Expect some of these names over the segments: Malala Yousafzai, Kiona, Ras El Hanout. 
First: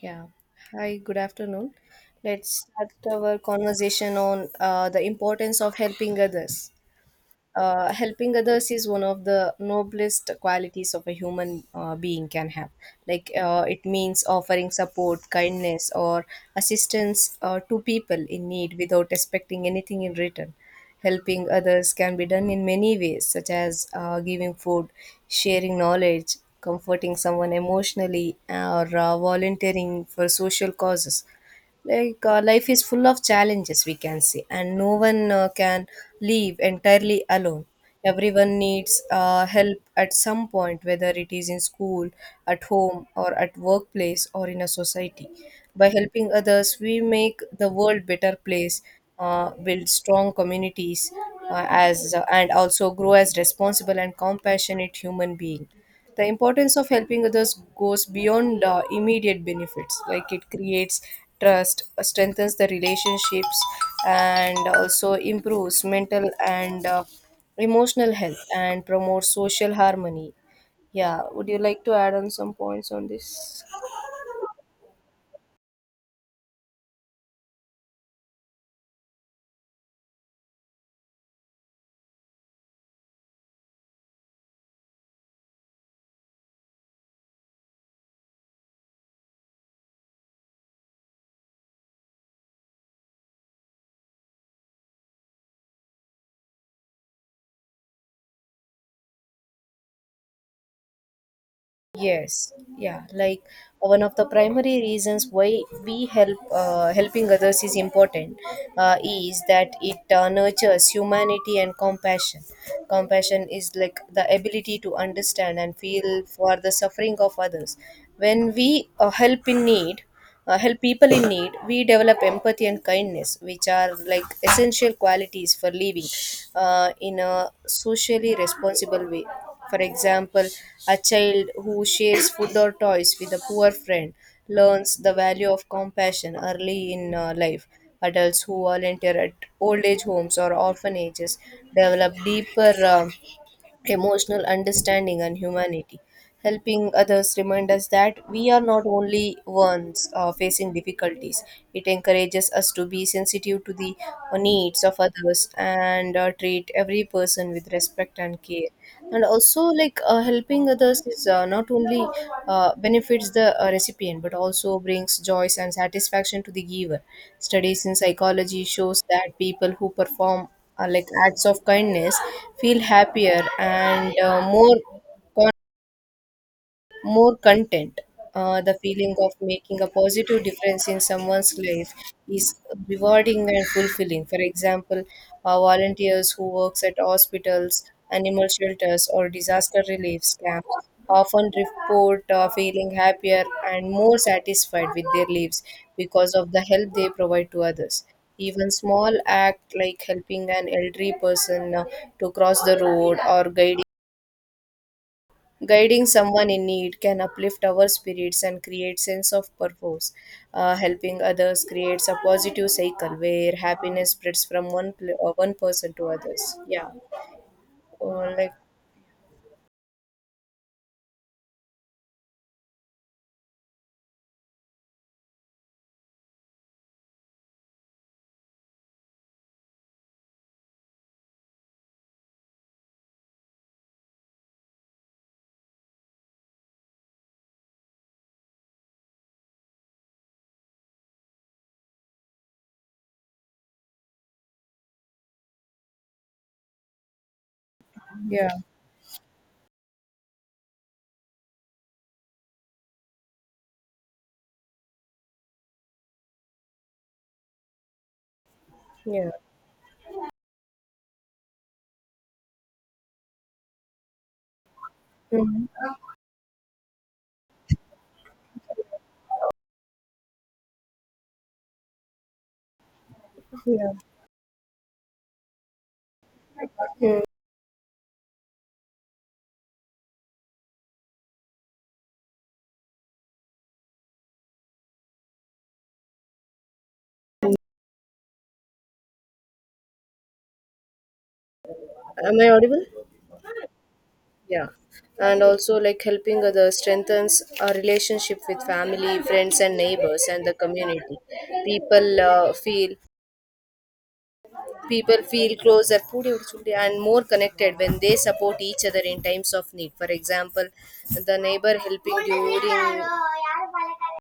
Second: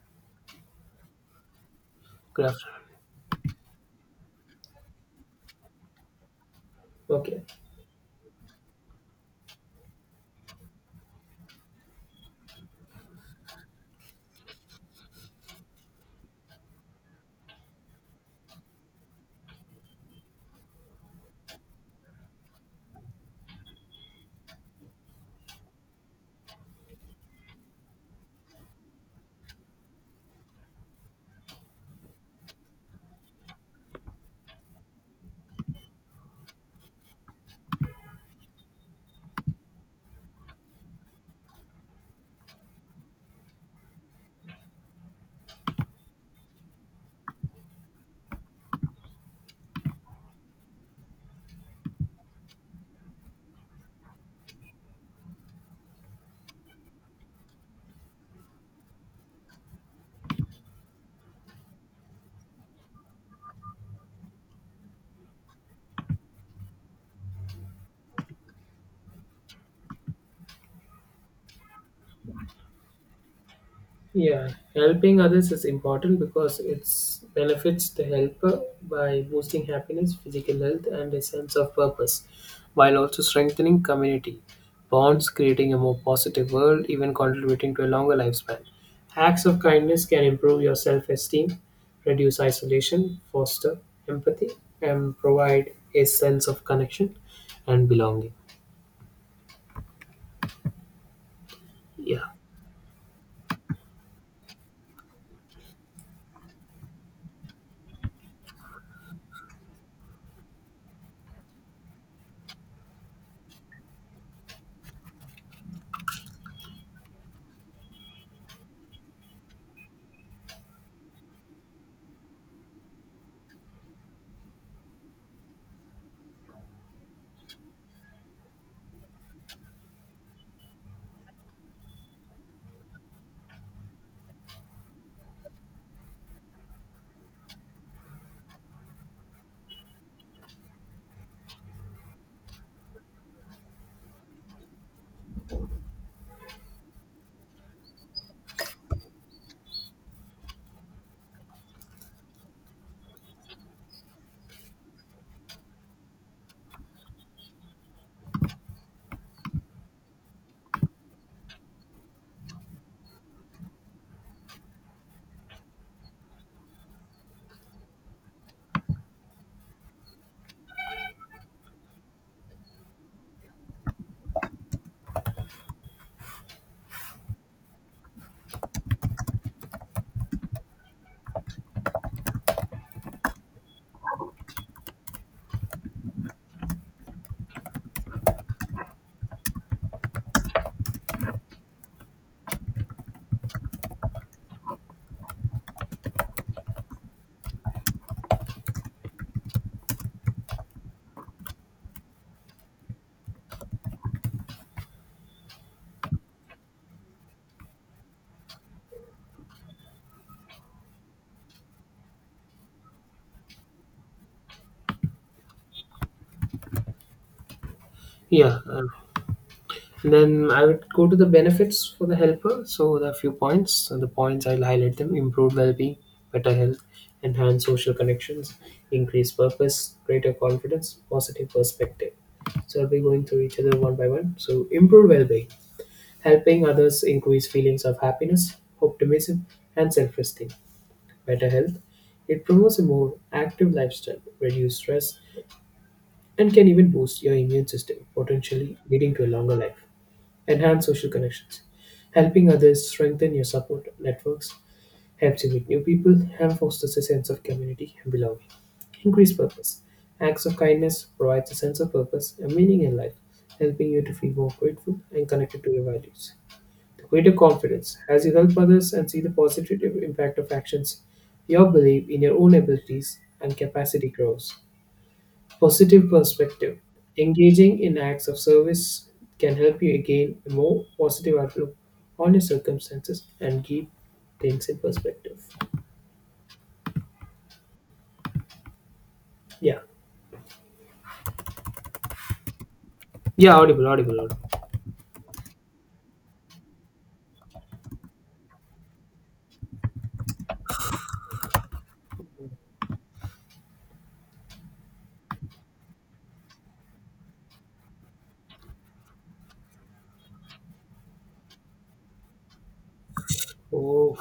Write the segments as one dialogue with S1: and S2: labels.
S1: Yeah. Hi, good afternoon.
S2: Good
S1: Let's
S2: afternoon.
S1: start our conversation on the importance of helping others.
S2: Okay.
S1: Helping others is one of the noblest qualities of a human being can have. It means offering support, kindness, or assistance to people in need without expecting anything in return. Helping others can be done in many ways, such as giving food, sharing knowledge, comforting someone emotionally, or volunteering for social causes. Life is full of challenges, we can say, and no one can live entirely alone. Everyone needs help at some point, whether it is in school, at home, or at workplace, or in a society. By helping others, we make the world better place, build strong communities, as and also grow as responsible and compassionate human being. The importance of helping others goes beyond immediate benefits, like it creates trust, strengthens the relationships, and also improves mental and emotional health, and promotes social harmony. Yeah, would you like to add on some points on this?
S2: Yeah, helping others is important because it benefits the helper by boosting happiness, physical health, and a sense of purpose, while also strengthening community bonds, creating a more positive world, even contributing to a longer lifespan. Acts of kindness can improve your self esteem, reduce isolation, foster empathy, and provide a sense of connection and belonging. Yeah,
S1: Yes, yeah, like one of the primary reasons why we help helping others is important is that it nurtures humanity and compassion. Compassion is like the ability to understand and feel for the suffering of others. When we help people in need, we develop empathy and kindness, which are like essential qualities for living in a socially responsible way. For example, a child who shares food or toys with a poor friend learns the value of compassion early in life. Adults who volunteer at old age homes or orphanages develop deeper emotional understanding and humanity. Helping others remind us that we are not only ones facing difficulties. It encourages us to be sensitive to the needs of others and treat every person with respect and care. And also, like helping others is not only benefits the recipient, but also brings joy and satisfaction to the giver. Studies in psychology shows that people who perform acts of kindness feel happier and more content. The feeling of making a positive difference in someone's life is rewarding and fulfilling. For example, volunteers who works at hospitals, animal shelters, or disaster relief camps often report feeling happier and more satisfied with their lives because of the help they provide to others. Even small act like helping an elderly person to cross the road, or guiding guiding someone in need can uplift our spirits and create sense of purpose. Helping others creates a positive cycle where happiness spreads from one person to others. Yeah, or like.
S2: yeah. Then I would go to the benefits for the helper. So there are a few points, and the points I'll highlight them: improved well-being, better health, enhanced social connections, increased purpose, greater confidence, positive perspective. So I'll be going through each other one by one. So improved well-being, helping others increase feelings of happiness, optimism, and self-esteem. Better health, it promotes a more active lifestyle, reduce stress, and can even boost your immune system,
S1: Yeah.
S2: potentially leading to a longer life. Enhance social connections. Helping others strengthen your support networks, helps you meet new people, and fosters a sense of community and belonging.
S1: Yeah.
S2: Increase purpose. Acts of kindness provides a sense of purpose and meaning in life, helping you to feel more grateful and connected to your
S1: Mhm.
S2: values. Greater confidence. As you help others and see the positive impact of actions, your belief in your own abilities and
S1: Yeah.
S2: capacity grows. Positive perspective.
S1: Mm.
S2: Engaging in acts of service can help you gain a more positive outlook on your circumstances and keep things in perspective. Yeah.
S1: Am I audible?
S2: Yeah, audible, audible,
S1: Yeah.
S2: audible.
S1: And also, like helping others strengthens our relationship with family, friends, and neighbors, and the community. People uh, feel People feel closer pudi udichundi and more connected when they support each other in times of need. For example, the neighbor helping during.
S2: Oh,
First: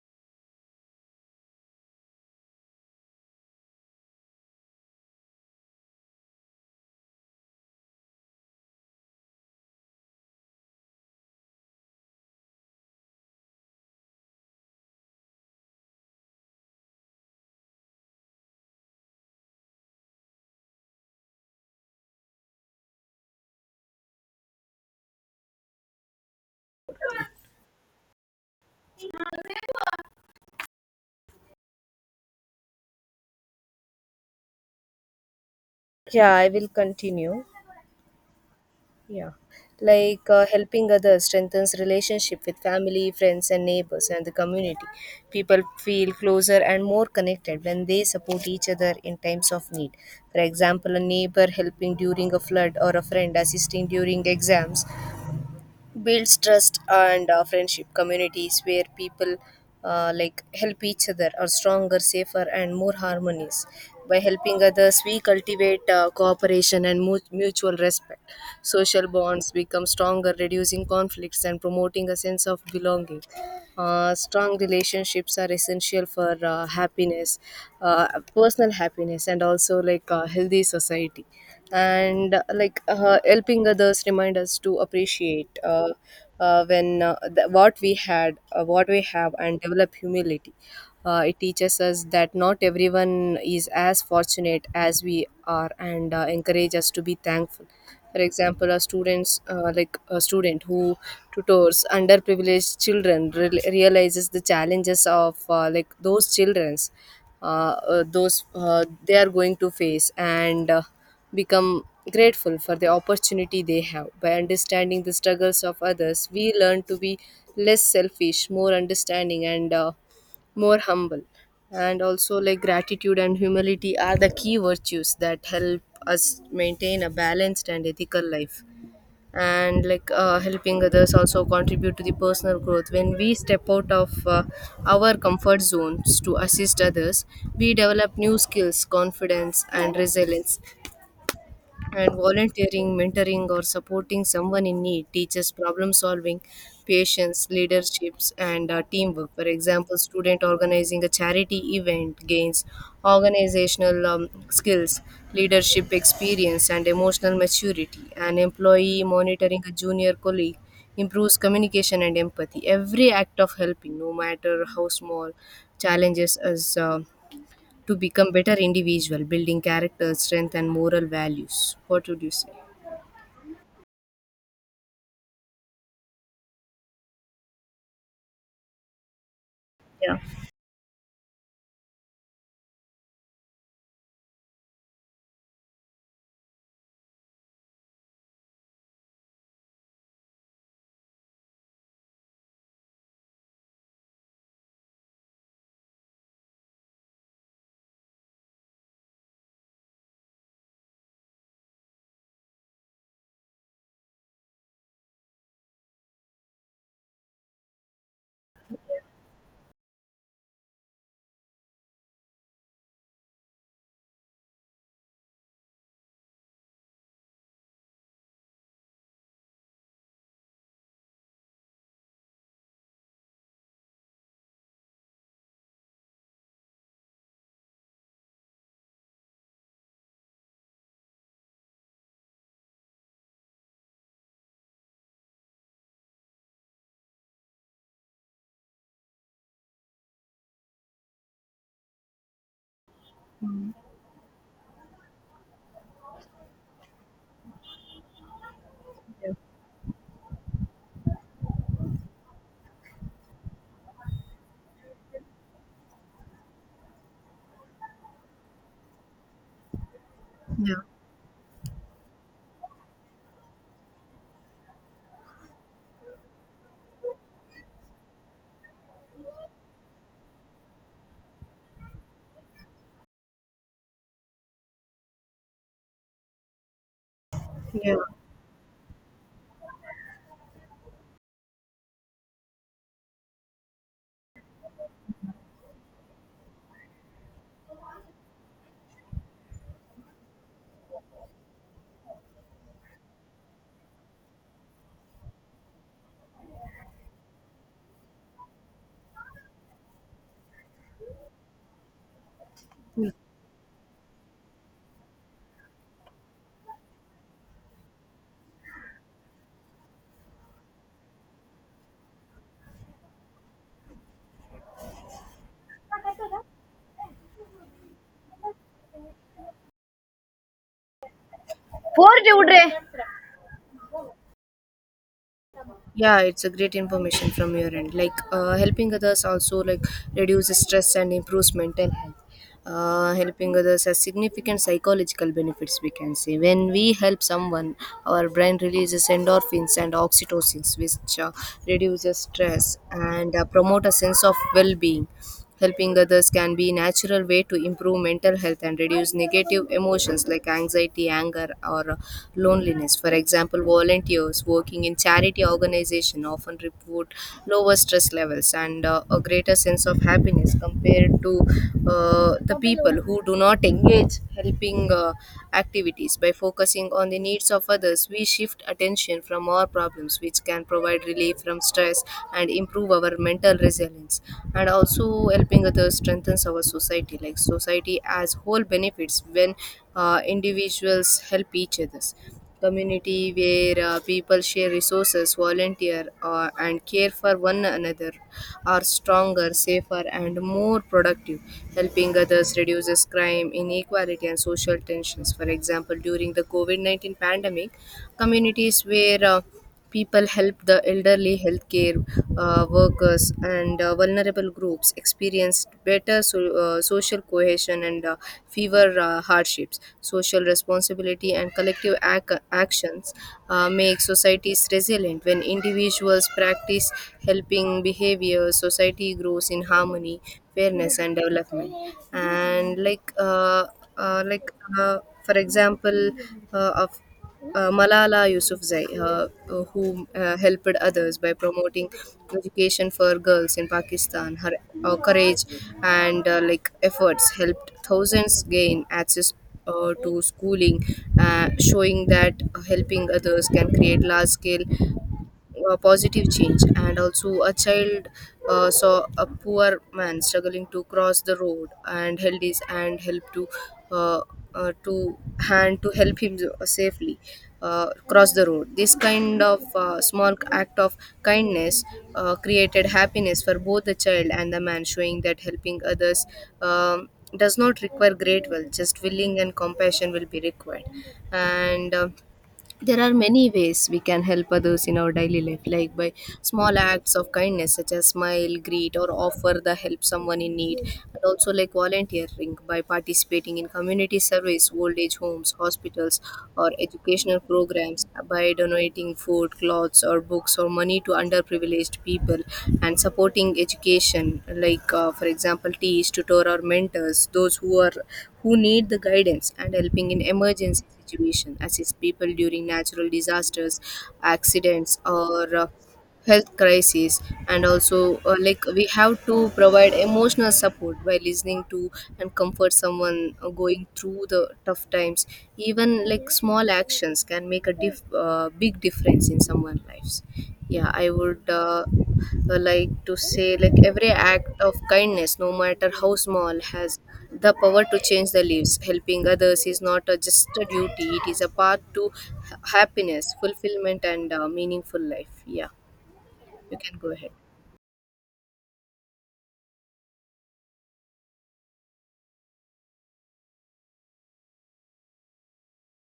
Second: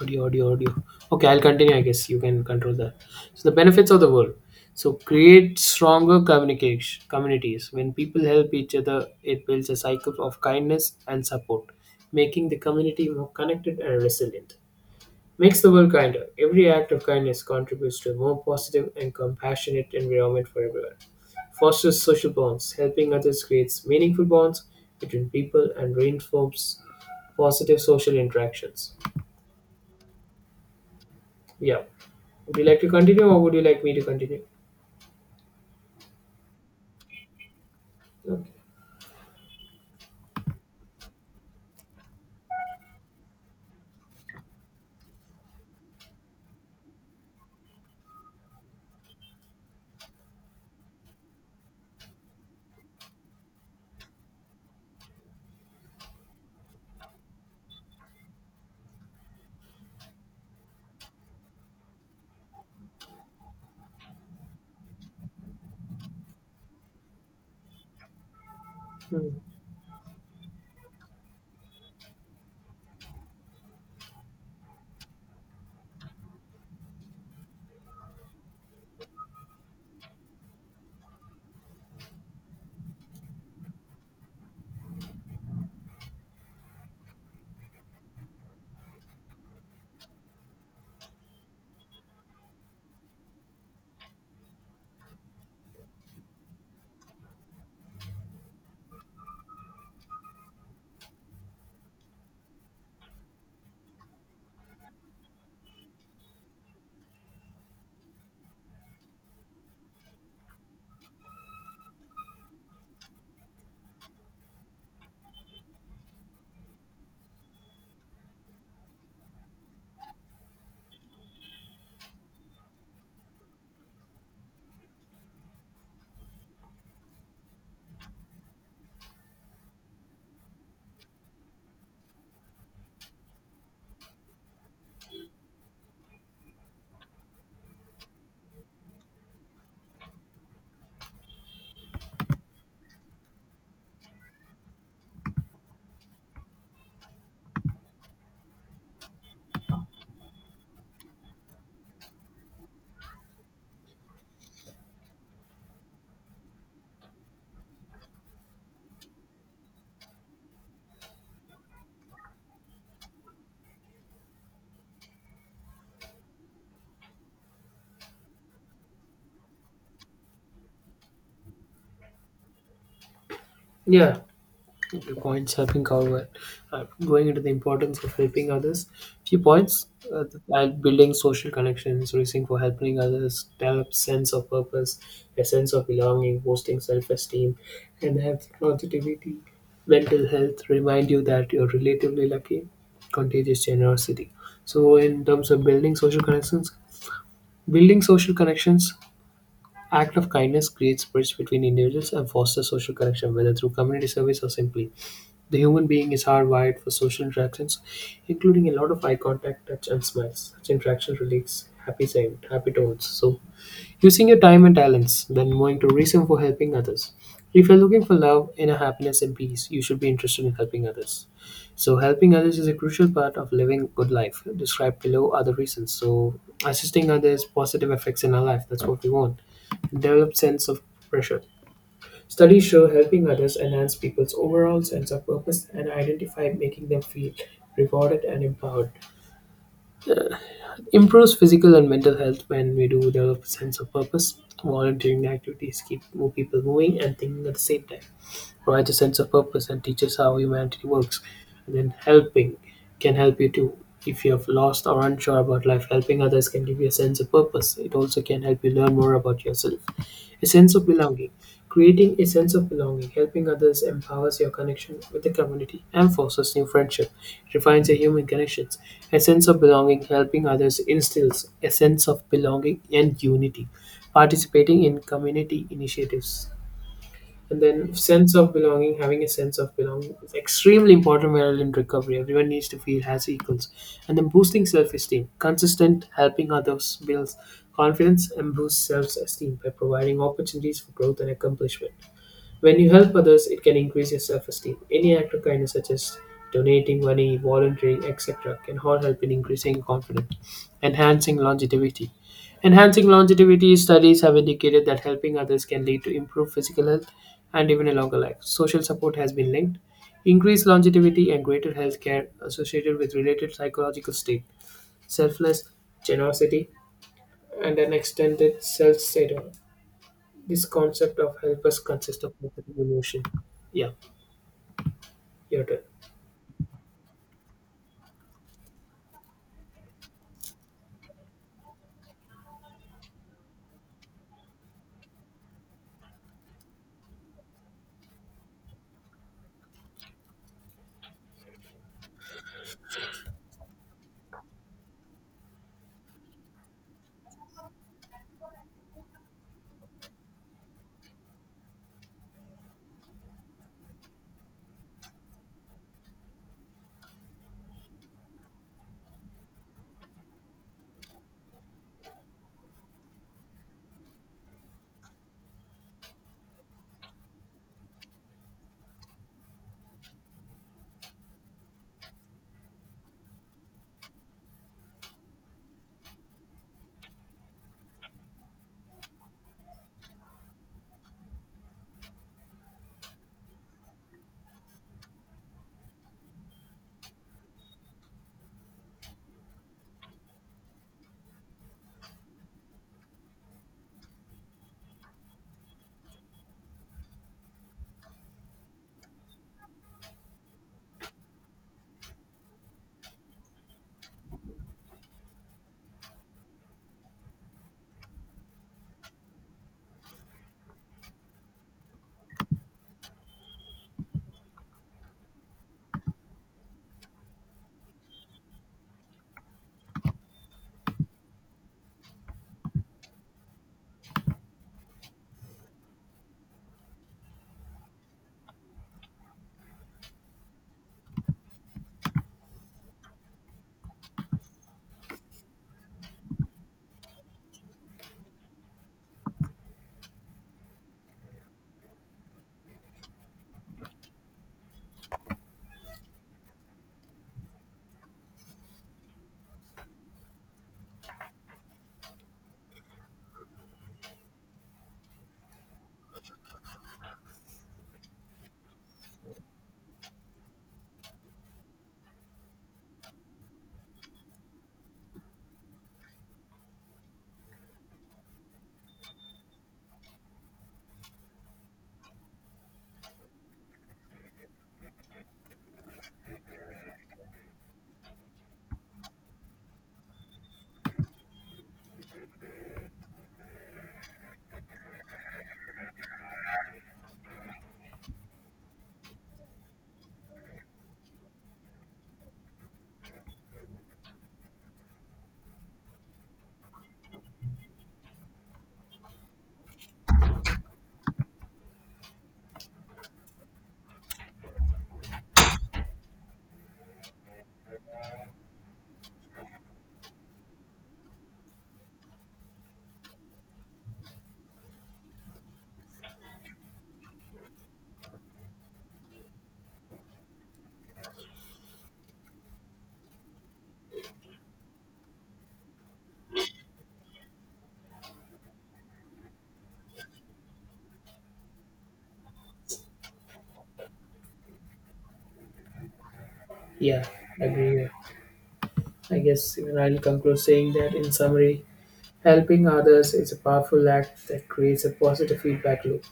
S2: audio, audio, audio. Okay, I'll continue. I guess you can control that. So, the benefits of the world. So, create stronger communication communities. When people help each other, it builds a cycle of kindness and support, making the community more connected and resilient. Makes the world kinder. Every act of kindness contributes to a more positive and compassionate environment for everyone, fosters social bonds, helping others creates meaningful bonds between people, and reinforces positive social interactions. Yeah. Would you like to continue or would you like me to continue?
S1: Yeah, I will continue.
S2: Okay.
S1: Yeah, helping others strengthens relationship with family, friends, and neighbors, and the community. People feel closer and more connected when they support each other in times of need. For example, a neighbor helping during a flood or a friend assisting during exams builds trust and friendship. Communities where people help each other are stronger, safer, and more harmonious. By helping others, we cultivate cooperation and mutual respect. Social
S2: Hmm.
S1: bonds become stronger, reducing conflicts and promoting a sense of belonging. Strong relationships are essential for happiness, uh, personal happiness, and also like a healthy society. And like Helping others remind us to appreciate what we had what we have and develop humility. It teaches us that not everyone is as fortunate as we are, and encourage us to be thankful. For example, a student who tutors underprivileged children realizes the challenges of those childrens, those they are going to face and become grateful for the opportunity they have. By understanding the struggles of others, we learn to be less selfish, more understanding, and more humble. And also, like gratitude and humility are the key virtues that help us maintain a balanced and ethical life. And helping others also contribute to the personal growth. When we step out of our comfort zones to assist others, we develop new skills, confidence, and resilience. And volunteering, mentoring, or supporting someone in need teaches problem solving, patience, leaderships, and teamwork. For example, student organizing a charity event gains organizational skills, leadership experience, and emotional maturity. An employee monitoring a junior colleague improves communication and empathy. Every act of helping, no matter how small, challenges us to become better individual, building character, strength, and moral values. What would you say?
S2: Yeah, few points helping cover, going into the importance of helping others, few points,
S1: Yeah.
S2: like building social connections, reaching for helping others, develop sense of purpose, a sense of belonging, boosting self-esteem, and have positivity, mental health, remind you that you're relatively lucky, contagious generosity. So in terms of building social connections, building social connections, act of kindness creates bridge between individuals and fosters social connection, whether through community service or simply the human being is hardwired for social interactions, including a lot of eye contact, touch, and smiles. Such interactions release happy sound, happy tones. So, using your time and talents, then going to reason for helping others. If you're looking for love, inner happiness, and peace, you should be interested in helping others. So, helping others is a crucial part of living a good life. Described below are the reasons. So, assisting others, positive effects in our life. That's what we want. Develop sense of pressure. Studies show helping others enhance people's overall sense of purpose and identify, making them feel rewarded and empowered. Improves physical and mental health when we do develop a sense of purpose. Volunteering activities keep people moving and thinking at the same time. Provides a sense of purpose and teaches how humanity works. And then helping can help you too. If you have lost or unsure about life, helping others can give you a sense of purpose. It also can help you learn more about yourself. A sense
S1: Yeah,
S2: of belonging. Creating a sense of belonging, helping others empowers your connection with the community and fosters new friendship, refines your human connections. A sense of belonging, helping others instills a sense of belonging and unity. Participating in community initiatives, and
S1: yeah.
S2: then sense of belonging, having a sense of belonging is extremely important while in recovery, everyone needs to feel as equals. And then boosting self-esteem, consistent helping others builds confidence and boosts self-esteem by providing opportunities for growth and accomplishment. When you help others, it can increase your self esteem. Any act of kindness, such as donating money, volunteering, etc., can all help in increasing confidence. Enhancing longevity. Enhancing longevity studies have indicated that helping others can lead to improved physical health and even a longer life. Social support has been linked. Increased longevity and greater health care associated with related psychological state, selfless generosity, and an extended self-satisfaction. This concept of help us
S1: Four
S2: consists of
S1: children.
S2: multiple emotion. Yeah. Your turn.
S1: Yeah, it's a great information from your end. Helping others also like reduces stress and improves mental health. Helping others has significant psychological benefits, we can say. When we help someone, our brain releases endorphins and oxytocins, which reduces stress and promote a sense of well-being. Helping others can be a natural way to improve mental health and reduce negative emotions like anxiety, anger, or loneliness. For example, volunteers working in charity organizations often report lower stress levels and a greater sense of happiness compared to the people who do not engage helping activities. By focusing on the needs of others, we shift attention from our problems, which can provide relief from stress and improve our mental resilience. And also, helping others strengthens our society. Like society as whole benefits when individuals help each others. Community where people share resources, volunteer, and care for one another are stronger, safer, and more productive. Helping others reduces crime, inequality, and social tensions. For example, during the covid-19 pandemic, communities where people help the elderly, healthcare workers, and vulnerable groups experienced better social cohesion and fewer hardships. Social responsibility and collective actions make societies resilient. When individuals practice helping behavior, society grows in harmony, fairness, and development. And like uh, for example of Malala Yousafzai, who helped others by promoting education for girls in Pakistan. Her courage and efforts helped thousands gain access to schooling, showing that helping others can create large scale positive change. And also, a child saw a poor man struggling to cross the road and held his uh, uh, to hand to help him safely cross the road. This kind of small act of kindness created happiness for both the child and the man, showing that helping others um, does not require great wealth, just willing and compassion will be required. And There are many ways we can help others in our daily life, like by small acts of kindness such as smile, greet, or offer the help someone in need, and also like volunteering by participating in community service, old age homes, hospitals, or educational programs, by donating food, clothes, or books, or money to underprivileged people, and supporting education like for example teach, tutor, or mentors those who need the guidance, and helping in emergencies situation, assist people during natural disasters, accidents, or health crises. And also like we have to provide emotional support by listening to and comfort someone going through the tough times. Even like small actions can make a big difference in someone's lives. Yeah, I would like to say like every act of kindness, no matter how small, has the power to change the lives. Helping others is not a, just a duty, it is a path to happiness, fulfillment, and meaningful life. Yeah, you can
S2: Yeah,
S1: go ahead.
S2: agree. I guess even I'll conclude saying that in summary, helping others is a powerful act that creates a positive feedback loop.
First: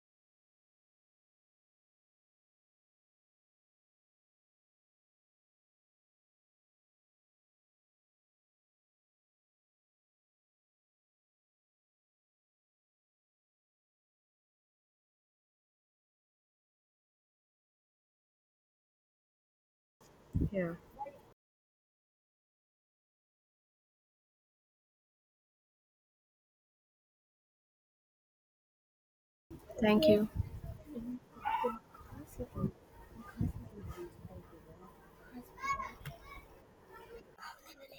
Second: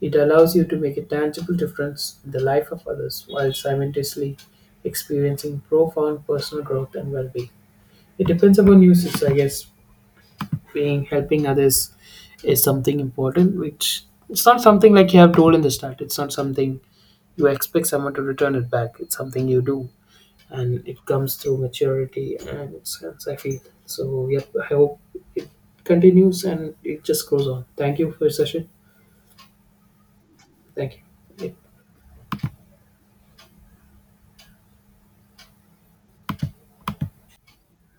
S2: It allows you to make a tangible difference in the life of others while simultaneously experiencing profound personal growth and well being. It depends upon usage, I guess. Being helping others is something important, which it's not something like you have told in the start. It's not something you expect someone to return it back. It's something you do
S1: Yeah.
S2: and it comes through maturity and sense. I feel. So, yep, I hope it continues and it just goes on. Thank you for your session.
S1: Thank you.
S2: Thank you. Yep.